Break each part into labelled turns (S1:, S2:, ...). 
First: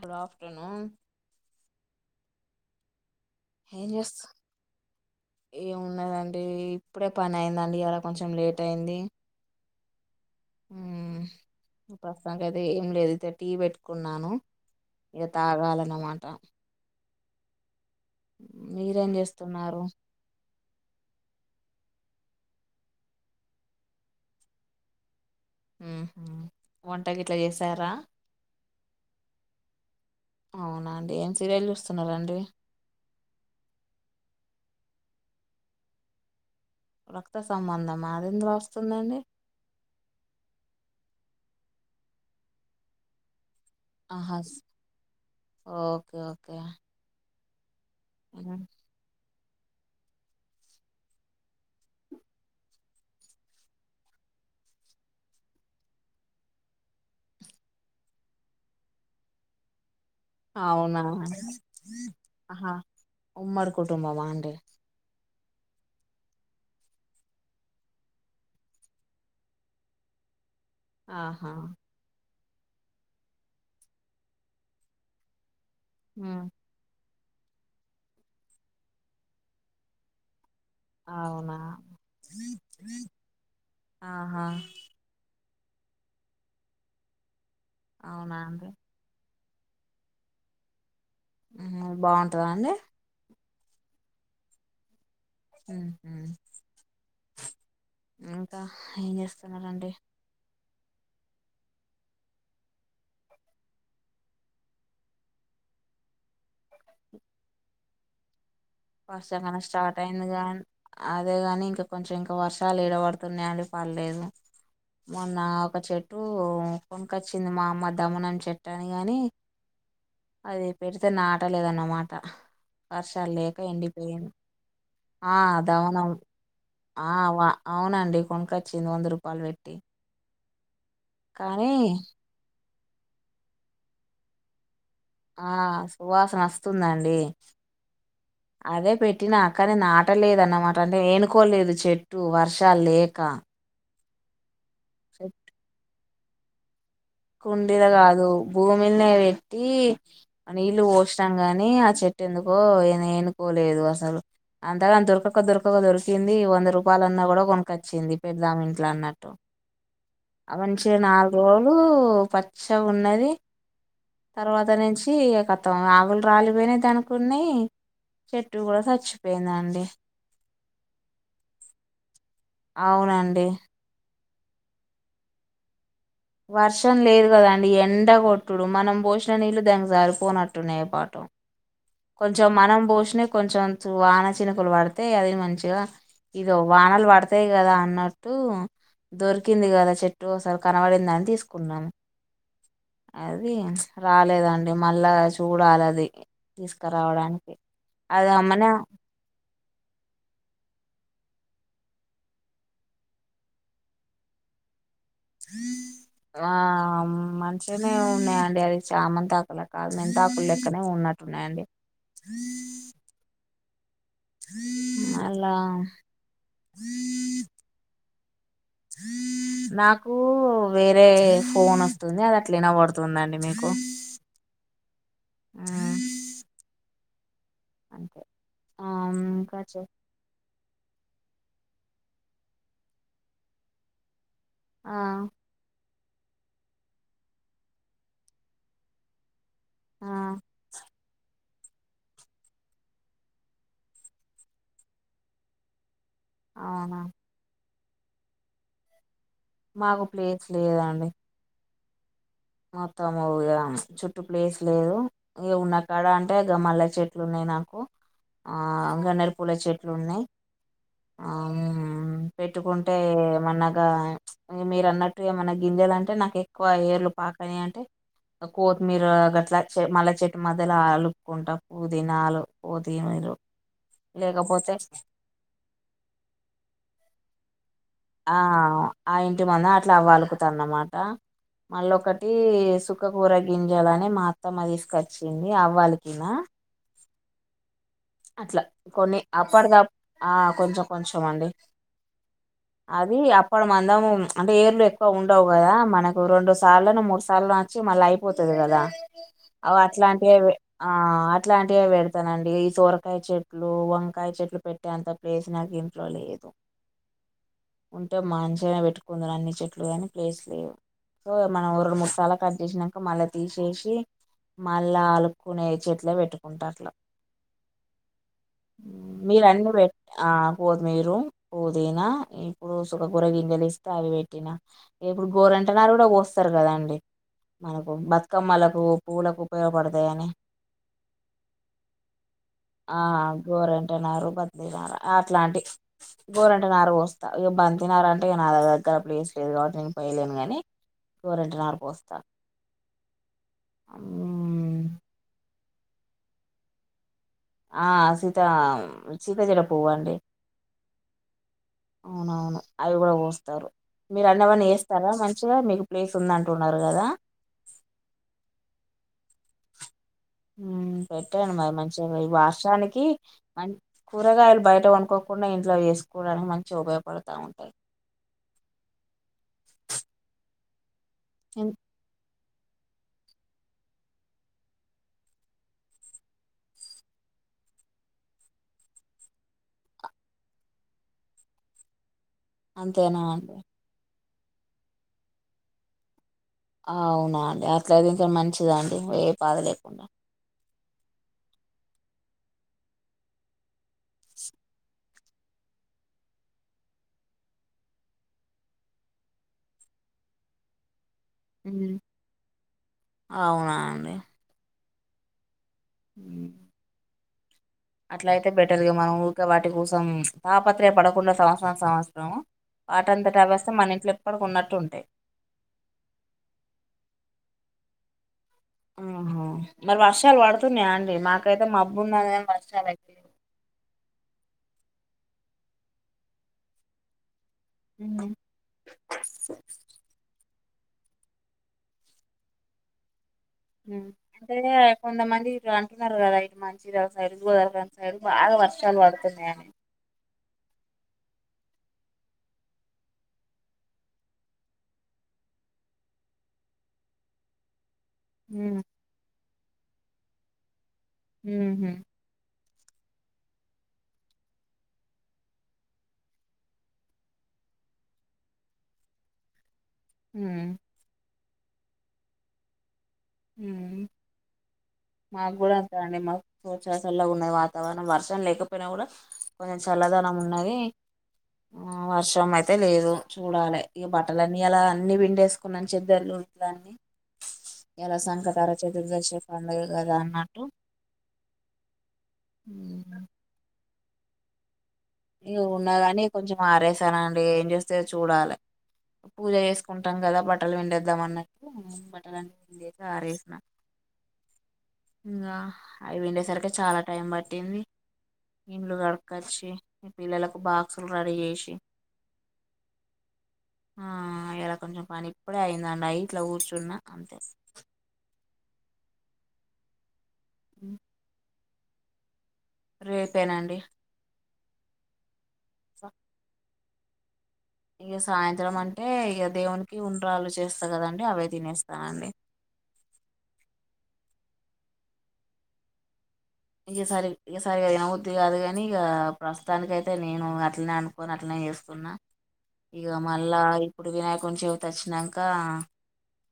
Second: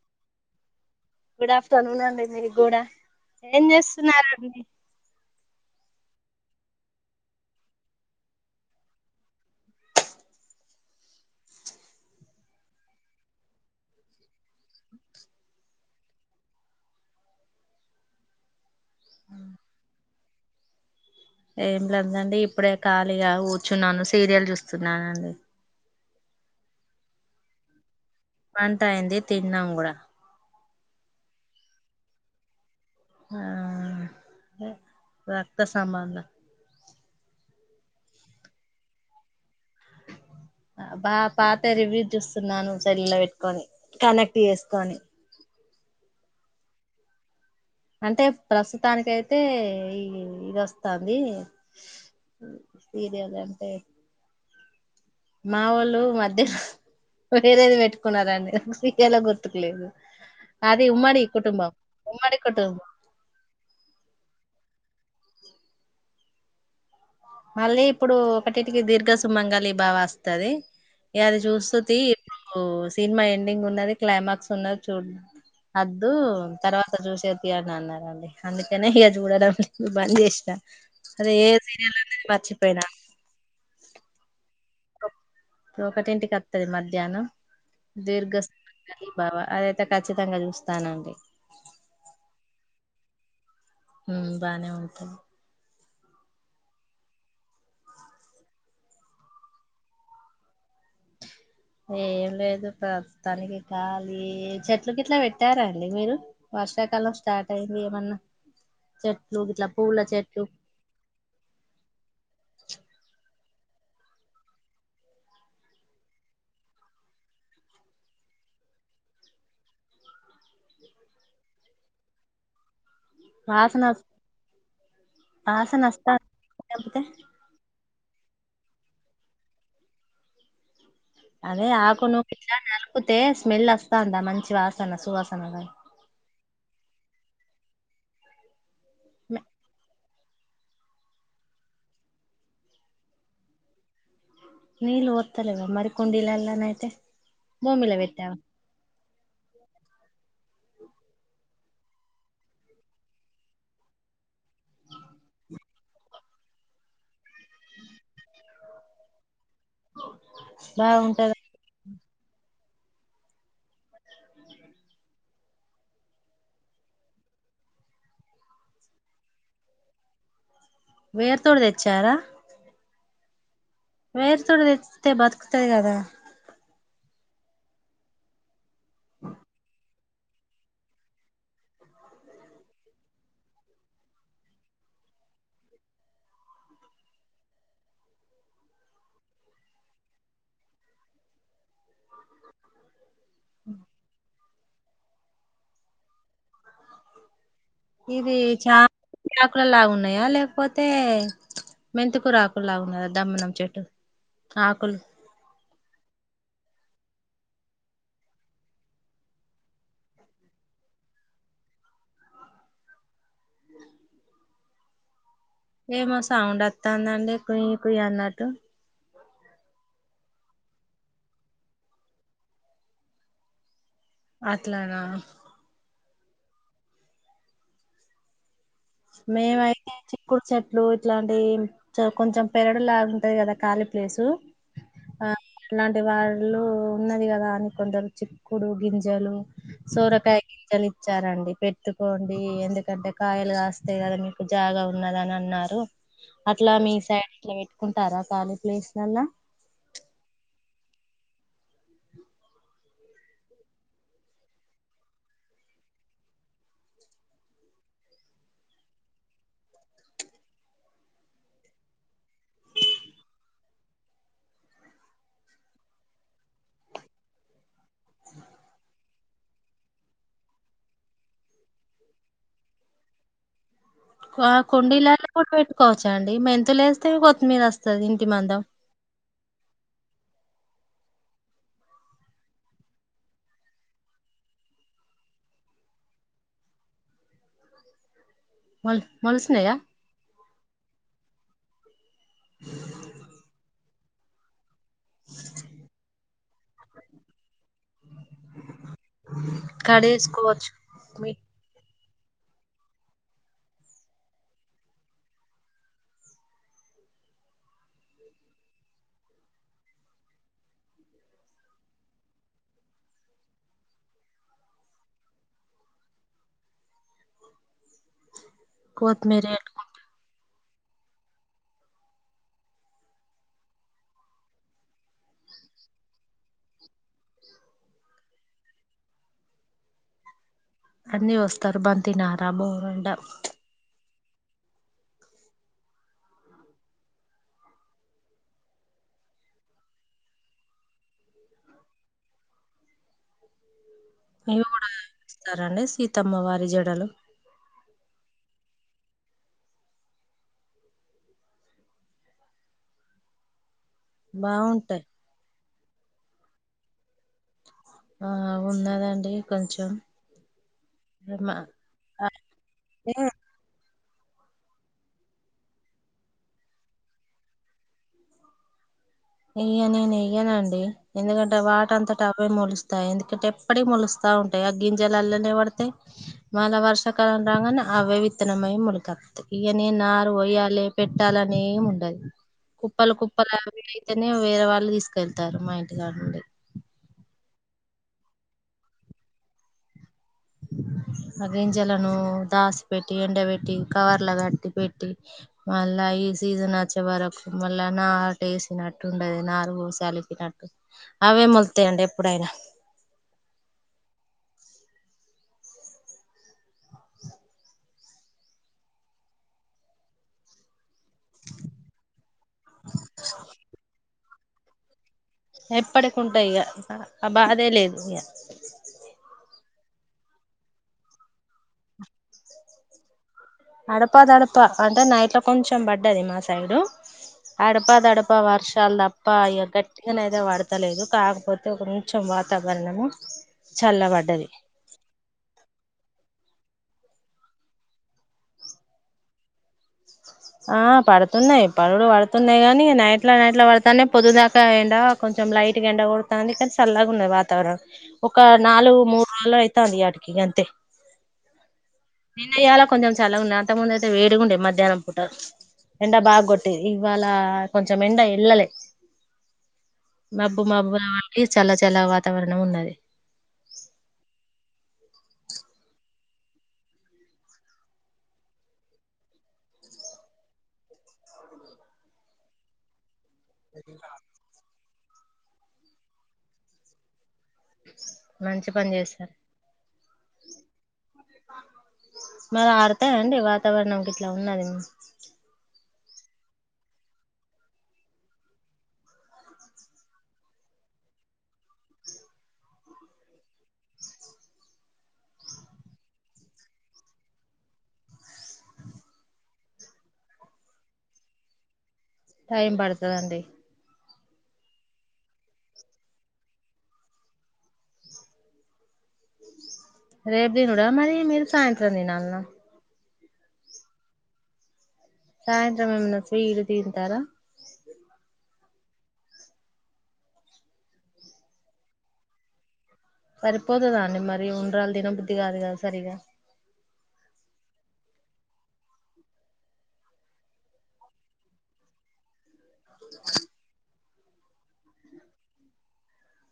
S1: Good afternoon
S2: good afternoon అండి మీగుడా
S1: ఏంజేస్తూ ఏమున్నదండి ఇప్పుడే పని అయిందండి ఇయల కొంచెం లేట్ అయింది ఊ పస్తుతానికైతే ఏం లేదు ఇంత టీ బేట్టుకున్నాను ఇగ తాగాలన్నమాట మీరేం జేస్తున్నారు.
S2: ఏం లాదండి ఇప్పుడే ఖాళీగ ఉచ్చున్నాను సీరియల్ జుస్తున్నాను నండి
S1: ఉ వంటకి గిట్లా ఎసారా.
S2: వంట అయింది తిన్నాం గూడా
S1: అవునా అండి ఏం సీరియల్ జూస్తున్నారండి.
S2: ఆ రక్త సంబంధం
S1: రక్త సంబంధం మా అది ఎందులో ఒస్తుందండి.
S2: బా పాతా రివ్యూ చూస్తున్నాను. సైల్ల వేట్కొని
S1: ఆహా
S2: కనెక్ట్ ఎస్కొని
S1: ఓకే ఓకే
S2: అంటే
S1: మ్మ్.
S2: ప్రస్తుతానికే అంటే ఈ ఈ ఈదస్తన్ది సీరియల్ అంటే మా వోళ్ళు మధ్య వేరేది వెట్టుకున్నారండి విటాల గుర్తుకులేదు. ఆది
S1: అవునా
S2: ఉమ్మడి కుటుంబం
S1: ఆహా ఉమ్మడి కుటుంబమా అండి.
S2: మళ్ళీ ఇప్పుడు ఒకటిటికి దీర్ఘ సుమంగాలి భవఅస్తాది ఇగ అది
S1: ఆహా
S2: జుస్తు తి ఓ సినిమా ఎండింగ్ ఉన్నది క్లైమాక్స్ ఉన్నది చూడ్ అద్దు
S1: ఉ
S2: తర్వాత జుసేవ్ తీ అనిఅన్నా రండి అందుకనే ఇగ చూడడం బంద్ జేష్న అది ఏ
S1: అవునా
S2: సీరియల్ అనేది మర్చిపోయినా
S1: ఆహా
S2: ఒకటింటికి అత్తది మధ్యానం దీర్ఘ
S1: అవునా అండి
S2: సుమ అదయితే ఖచ్చితంగా చూస్తానండి.
S1: ఉ బావుంటదా అండి.
S2: ఉ బానే ఉంటది.
S1: ఉహు ఇంకా ఎంజేస్తున్నరండీ
S2: ఏం లేదు ప్రస్తుతానికి ఖాళీ చెట్ల గిట్ల వే అండి మీరు వర్షాకాలం స్టార్ట్ అయింది ఏమన్నా చెట్లు
S1: వర్షాకాలం
S2: గిట్లా పూల
S1: స్టార్ట్ అయింది కా
S2: చెట్లు
S1: అదే గాని ఇంకా కొంచెం ఇంకా వర్షాలు ఎడవడుతున్నయండి పలేదు మొన్న ఒక చెట్టు కొనుకచ్చింది మా అమ్మ దమనం చెట్టు అని గానీ అది పెడితే నాటలేదన్నమాట వర్షాలు లేక
S2: వాసన
S1: ఎండిపోయి ఆ
S2: వాసన
S1: దవనం
S2: వస్తా తెంపితే
S1: అవ్ ఆ అవునండి కొనుకచ్చింది వంద రూపాయలు పెట్టి
S2: అదే
S1: కానీ
S2: ఆకునూ కి ఇట్లా నలుపూతే స్మెల్ అస్తాందా మంచి వాసన సువా
S1: ఆ సువాసన అస్తుందండి అదే పెట్టినా కానీ నట ట్టలేదు అన్నమాట అంటే ఏనుకోలేదు చెట్టు వర్షల్ లేక
S2: నీళ్లు పోతలేవా మరి కుండిలలానైతే
S1: కుండిల కాదు భూమిల్ని వెక్కి నీళ్లు పోనం గాని ఆ చెట్టు ఎందుకో ఏ ఎనుకోలేదు అసలు అంతగాని దొరకక దొరకక దొరికింది వంద రూపాయలున్నా కూడా కొనుకొచ్చింది పెద్ద ఆమె ఇంట్లో అన్నట్ట అవంచిగా నాలుగు
S2: బాగుంటది
S1: రోలు పచ్చగున్నది తర్వాత నుంచి ఇగ కతం ఆకులు రాలిపోయినా దని కున్నాయి చెట్టు కూడా చచ్చిపోయిందండి
S2: వేరుతోడి తెచ్చారా
S1: అవునండి
S2: వేరు తో తెతే బతుకుతది కదా
S1: వర్షం లేదు కదండి ఎండ కొొట్టుడు మనం పోసిన నీళ్లుు దానికి సారిపోనట్టున్నాయి ఏ పాటో కొంచెం మనం పోషిన కొంచెం వాన చినుకలు పడితే అది మంచిగా ఇగా వానాలు పడతాయి కదా అన్నట్టు దొరికింది కదా చెట్టు ఒసలు కనబడిందని తీసుకున్నారు అది రాలేదండి మళ్ళా చూడాలి అది తీసుకురావడానికి అది
S2: ఇవి
S1: అమ్మనే
S2: చ చాకులలాగున్నాయా లేకపోతే మెంతికూర ఆకులు లాగున్నాదా దమ్మనం చెట్టు ఆకులు
S1: వామ్ మంచిగానే ఉన్నాయండి అది చామంత తాకుల కా మన్ తాకులు లెక్కనే ఉన్నట్టు ఉన్నాయండి అలా
S2: ఏమో సౌండ్ అస్తందండి కొ్య కుయ్య అన్నట్టు
S1: నాకు వేరే ఫోన్ అస్తుంది అది అట్లనా ఇనపాడుతుందండి మీకు
S2: అట్లానా
S1: ఆ
S2: మేమైతే చిక్కుడు చెట్లు ఇట్లాంటి కొంచెం పెరడులాగాంటది కదా ఖాళీ ప్లేసు ఆ అలాంటి వాళ్ళు ఉన్నది కదా అని కొందరు చిక్కుడు గింజలు సోరకాయ గింజలు ఇచ్చారండి పెట్టుకోండి ఎందుకంటే కాయలు కాస్త వస్త కదా మీకు జాగా ఉన్నదని అన్నారు అట్లా మీ
S1: అవునా
S2: సైడ్ అట్లా కుంటారా థర్డ్ ప్లేస్ లలా
S1: మాకు ప్లేస్ లేదండి మొత్తంము ఇగ చుట్టు ప్లేస్ లేదు ఏ ఉన్నా కాడ అంటే గా మల్ల చెట్లు ఉన్నాయి నాకు ఆ గన్నేరుపూల చెట్లు ఉన్నాయి ఆ పెట్టుకుంటే ఏమన్నాగా మీరు అన్నట్టు ఏమన్నా గింజెలు అంటే నాకు ఎక్కువ ఏర్లు పాకని అంటే కొత్తిమీర గట్ల మళ్ళా చెట్టు మధ్యలో ఆలుక్కుంటా పుదీనాలు పోతినారు
S2: ఆ కుండీలలో కూడా పెట్టుకోవచ్చ అండి మెంతులు వస్తే కొత్తిమీద వస్తా
S1: ఆ ఆ ఇంటి మంది అట్లా అవ్వలుకుతాన అనమాట మళ్ళ ఒకటి సుఖకూర గింజాలనే మా అత్తమ్మ తీసుకొచ్చింది అ్వాలకినా అట్లా
S2: మొ
S1: కొన్ని
S2: మొలిసినాయా
S1: అప్పటిదప్ ఆ కొంచెం కొంచం అండి అది అప్పుడు మందము అంటే ఏర్లు ఎ క్ ఉండవు కదా మనకు రెండు సార్ను మూడు సార్లు వచ్చి మన లైఫ పోతది కదా అవ్ అట్లాంటివే
S2: కడిగేసుకోవచ్చు
S1: ఆ అట్లాంటివే పెడతానండి ఈ తూర వంకాయ చెట్లు వంకాయ చెట్లు పెట్టే అంత ప్లేస్ నాకు ఇంట్లో లేదు ఉంటే మంచేగానే పెట్టుకుందన్ అన్ని చెట్లు కాని ప్లేస్ లేవు సో మనం రెండు మడుసాలా కట్ చేసాక మళ్ళా తీసేసి మళ్ళా ఆలుకునే చెట్లే పెట్టుకుంటారు అట్లా మీరు
S2: కొత్తిమీర
S1: అన్ని పెట్ ఆ కొతిమీరు పుదీనా ఇప్పుడు సుకకూర గింజెలు ఇస్తే అవి పెట్టిన ఇప్పుడు గోరంట నారు కూడా పోస్తారు కదా అండి మనకు బతుకమ్మలకు పువ్వులకు ఉపయోగపడతాయని
S2: అన్ని వస్తారు బంతి నారా బోరుండ
S1: పట్టన బంతి నారా అట్లాంటి గోరంటే నారు పోస్తా ఇక బంతినార అంటే నా దగ దగ్గర ప్లేస్ లేదు కాట్టి నేను పోయలేనుగాని గోరంట నారు పోస్తా
S2: ఇవి
S1: ఉమ్,
S2: కూడా ఇస్తారండి సీతమ్మ వారి జడలు
S1: ఆ సీత సీతా జడ పువ్వండి అవునవును అవి కూడా పోస్తారు మీరు అన్నవన్నీ
S2: బాగుంటాయి
S1: చేస్తారా మంచిగా మీకు ప్లేస్ ఉందంటున్నారు కదా
S2: ఆ ఉన్నారాండి కొంచెం
S1: ఉమ్ పెట్టాను
S2: మా
S1: మరి మంచిగా ఈ వర్షానికి
S2: అంటే
S1: మ కూరగాయలు బయట కొనుకోకుండా ఇంట్లో వేసుకోవడానికి మంచిగా ఉపయోగపడుతా ఉంటాయి
S2: ఇయ్యా నేను ఇయ్యానుండి ఎందుకంటే
S1: ఎన్
S2: వాటంత అవే మలుస్తాయి ఎందుకంటే ఎప్పుడ మొలుస్తా ఉంటాయి ఆ గింజలు అల్లనే పడితే మళ వర్షకాలం రాంగనే అవే విత్తనమయ మొలకట్త్ ఇయానె నారు వోయాలి పెట్టాలనే ఉండదు. కుప్పలు
S1: అంతేనా
S2: కుప్పలు అవి అయితేనే వేరే వాళ్ళు తీసుకెళ్తారు మా ఇంటి గడ నుండి
S1: అవునా అండి అట్లాతే ఇంకా మంచిద అండి ఏ బధ లేకుండా
S2: ఆ గింజలను దాసి పెట్టి ఎండ పెట్టి కవర్ల కట్టి పెట్టి మళ్ళా ఈ సీజన్ వచ్చే వరకు మళ్ళా నార్ టేసినట్టు ఉండది నారుగు సలికిినట్టు అవే
S1: ఉమ్.
S2: మొలుతాయండి ఎప్పుడైనా
S1: అవునా అండి ఇ అట్లా అయితే బెటర్గా మనం ఊక వాటి కోసం తాపత్రయపడ పుట్టిన సంవత్సరం సంవత్సరం వాటంతటవే వస్తాయి మన ఇంట్లో ఎప్పటికి ఉన్నట్టు ఉంటాయి
S2: ఎప్పటికుంటాయి ఇగ ఆ ఆ బాధే లేదు ఇక
S1: ఆహా మరి వర్షాలు పడుతున్నాయా అండి మాకైతే మబ్బు ఉందనీ వర్షాలు అయితే లేవు
S2: అడపా తడపా అంటే నైట్ లో కొంచెం పడ్డది మా సైడు అడపా
S1: ఉమ్.
S2: తడపా వర్షాలు దప్పా ఇక గ టీగ అయితే పడతలేదు కాకపోతే ఒక కొంచెం వాతావరణము చల్లబడ్డది
S1: అంటే కొంతమంది ఇ అంటున్నారు కదా ఇటు మంచిది సైడ్ గోదవర సైడ్ బాగా వర్షాలు పడుతున్నాయిని
S2: ఆ పడుతున్నాయి పరులు పడుతున్నాయి కాగాని నైట్ల నైట్లా పడతానే పొదుదాకా ఏండా కొంచెం లైట్ గా ఎండ కొడతాది కానీ సల్లాగా ఉన్నది వాతావరణం ఒక
S1: ఉమ్
S2: నాలుగు మూడు రోజులు అయితంది ఇయాటికి అంతే
S1: ఉహు
S2: నిన్నయ్యాల కొెంచం చల్లగా ఉన్నా అంత ముందు అయితే వేడిగా ఉండే మధ్యాహ్నం రు ఎండ బాగా కొట్టేది ఇవాళ కొంచెం ఎండ వెల్ళలే మబ్బు
S1: ఉమ్.
S2: మబ్బు రా వాళి చల్ల చల్లగ వాతావరణం ఉన్నది
S1: ఉ మాకు కూడా అంతె అండి మాకు చ సల్లగున్నది వాతావరణం వర్షం లేకపోయినా కూడా కొంచెం చల్లదనం ఉన్నది ఆ వర్షం అయితే లేదు చూడాలే ఇగ బట్టల అన్నీ అలా అన్ని విండేసుకున్నా చెద్దర్లు ఇట్ల అన్నీ ఇయాలా సంక తార
S2: మంచి పని చేశారు
S1: చతుర్దశి పండగ కదా అన్నట్టు
S2: మరి
S1: ఉమ్,
S2: ఆరుతయండి వాతావరణంకి ఇట్లా ఉన్నది మ
S1: ఇగ ఉన్నా కాని కొంచెం ఆరెసానండి ఏం చేస్తే చూడాలి పూజ చేసుకుంటాం కదా బట్టలు విండేద్దాం అన్నట్టు బట్టలన్నీ విండేసి ఆరేసిన ఇంకా అవి విండేసరికి చాలా టైం పట్టింది ఇండ్లు కడకొచ్చి పిల్లలకు బాక్సులు రెడీ చేసి
S2: టైమ్ పడుతుతదండి
S1: ఆ ఇలా కొంచెం పని ఇప్పుడే అయిందండి అయి ఇట్లా కూర్చున్న అంతే
S2: రేపు తినుడా మరి మీరు సాయంత్రం తినాల్నా
S1: రేపేనండి
S2: సాయంత్రం మేమన్నా స్విట్ తింటరా
S1: ఇక సాయంత్రం అంటే ఇక దేవునికి ఉన్రాలు చేస్తా కదండి అవే తినేస్తానండి
S2: సరిపోతదా అండి మరి ఉండ్రాలు తిన బుద్ధది కాదు కదా సరిగా
S1: ఇగ సరి సరిగా తినవుద్ది కాదు కాని ఇక ప్రస్తుతానినికి అయితే నేను అట్నే అను కొని అట్లా చేస్తున్నా ఇక మళ్ళా ఇప్పుడు వినాయకుంచివిత వచ్చినాక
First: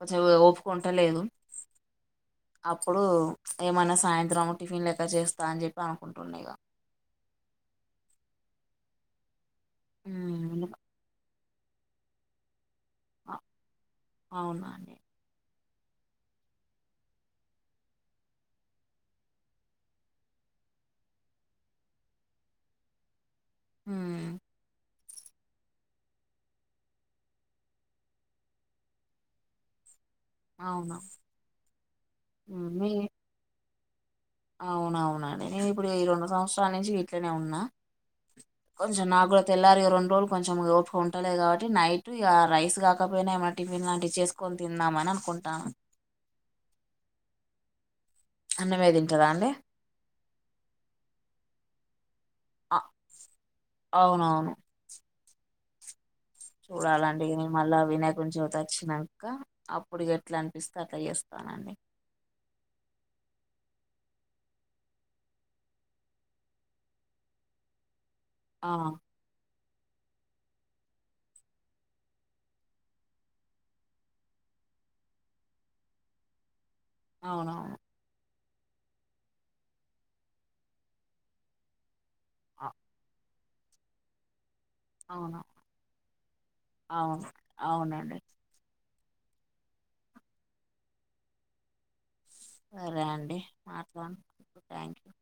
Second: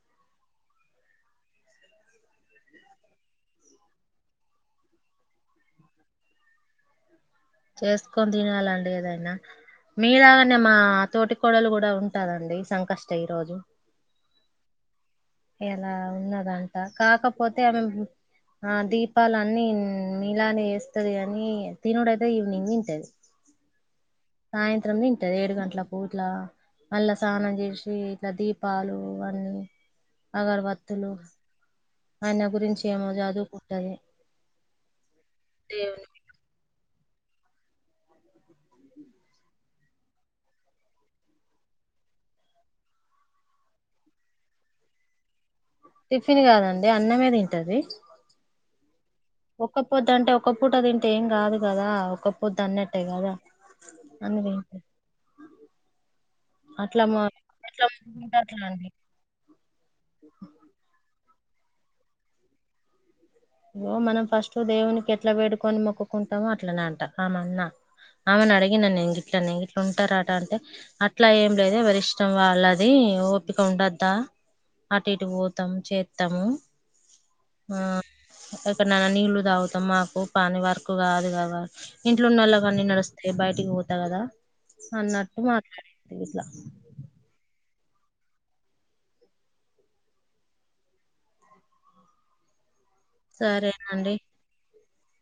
S1: కొంచెం ఒ ఓపికుంటలేదు అప్పుడు ఏమనా సాయంత్రం టిఫిన్ లెక్క చేస్తా అని చెప్పి అనుకుంటున్నా
S2: చేసుకొని తినాలండి ఏదైనా మీలాగానే
S1: హ్మ్
S2: మా తోటి కోడలు కూడా ఉంటదండి సంకష్ట ఈ రోజు
S1: అవునండి
S2: ఎలా ఉన్నదంట కాకపోతే ఆమె ఆ దీపాలు అన్ని నీలానే ఏస్తది గని తినడు అయితే ఈవినింగ్ తింటది
S1: ఉ
S2: సాయంత్రం తింటది ఏడు గంటల పూట్ల మళ్ళా స్నానం చేసి ఇట్లా దీపాలు అన్నీ
S1: అవునా
S2: అగర్వత్తులు ఆయన గురించి ఏమో చదువుకుంటది
S1: అవున అవునండి నేను ఇప్పుడు ఈ
S2: దేవుని
S1: రెండు సంవత్సరాల నుంచి ఇట్లనే ఉన్నా కొంచెం నాకు కూడా తెల్లారు ఈ రెండు రోజులు కొంచెం ఓపిక ఉంటలేదు కాబట్టి నైట్ ఇగ రైస్ కాకపోయినా ఏమ టిఫిన్ లాంటివి చేసుకొని తిందామ అని అనుకుంటాన
S2: టిఫిన్ కాదండి అన్నమే తింటది
S1: అన్నమే తింటాదా అండి
S2: ఒక్క పొద్దు అంటే ఒ పూట తింటే ఏం కాదు కదా ఒక పోద్దు
S1: అ
S2: అన్నట్టే కదా అన్ని
S1: అవునవును
S2: అట్లా మా
S1: చూడాలండి నేను మళ్ళా
S2: ఎట్లా
S1: వినాయకుని
S2: మొక్కుకుంటే అట్లా
S1: చవతి
S2: అండి
S1: వచ్చినా నకా అప్పుడు ఎట్లా అనిపిస్తే అట్లా చేస్తానండి
S2: ఇగో మనం ఫస్ట్ దేవునికి ఎట్లా వేడుకొని మొక్కుకుంటామో అట్లనే అంట ఆ మన్న ఆమెను
S1: ఆ
S2: అడిగిన నెను గిట్లనే ఇట్లా ఉంటారాట అంటే అట్లా ఏం లేదు ఎవరి ఇష్టం వాళ్ళది ఓపిక ఉండద్దా అటు ఇటు పోతాము చేస్తాము
S1: అవునవును
S2: ఆ ఎక్కడైనా నీళ్లు తాగుతాం మాకు పని వరకు కాదు కదా ఇంట్లోన్నళ్ళకి కన్ని నడుస్త అదే బయటికి పోతా కదా
S1: అవును
S2: అన్నట్టు మాట్లాడ ఇట్లా
S1: అవును అవునండి సరే అండి
S2: సరేనండి.
S1: మాట్లాడినందుకు థ్యాంక్ యూ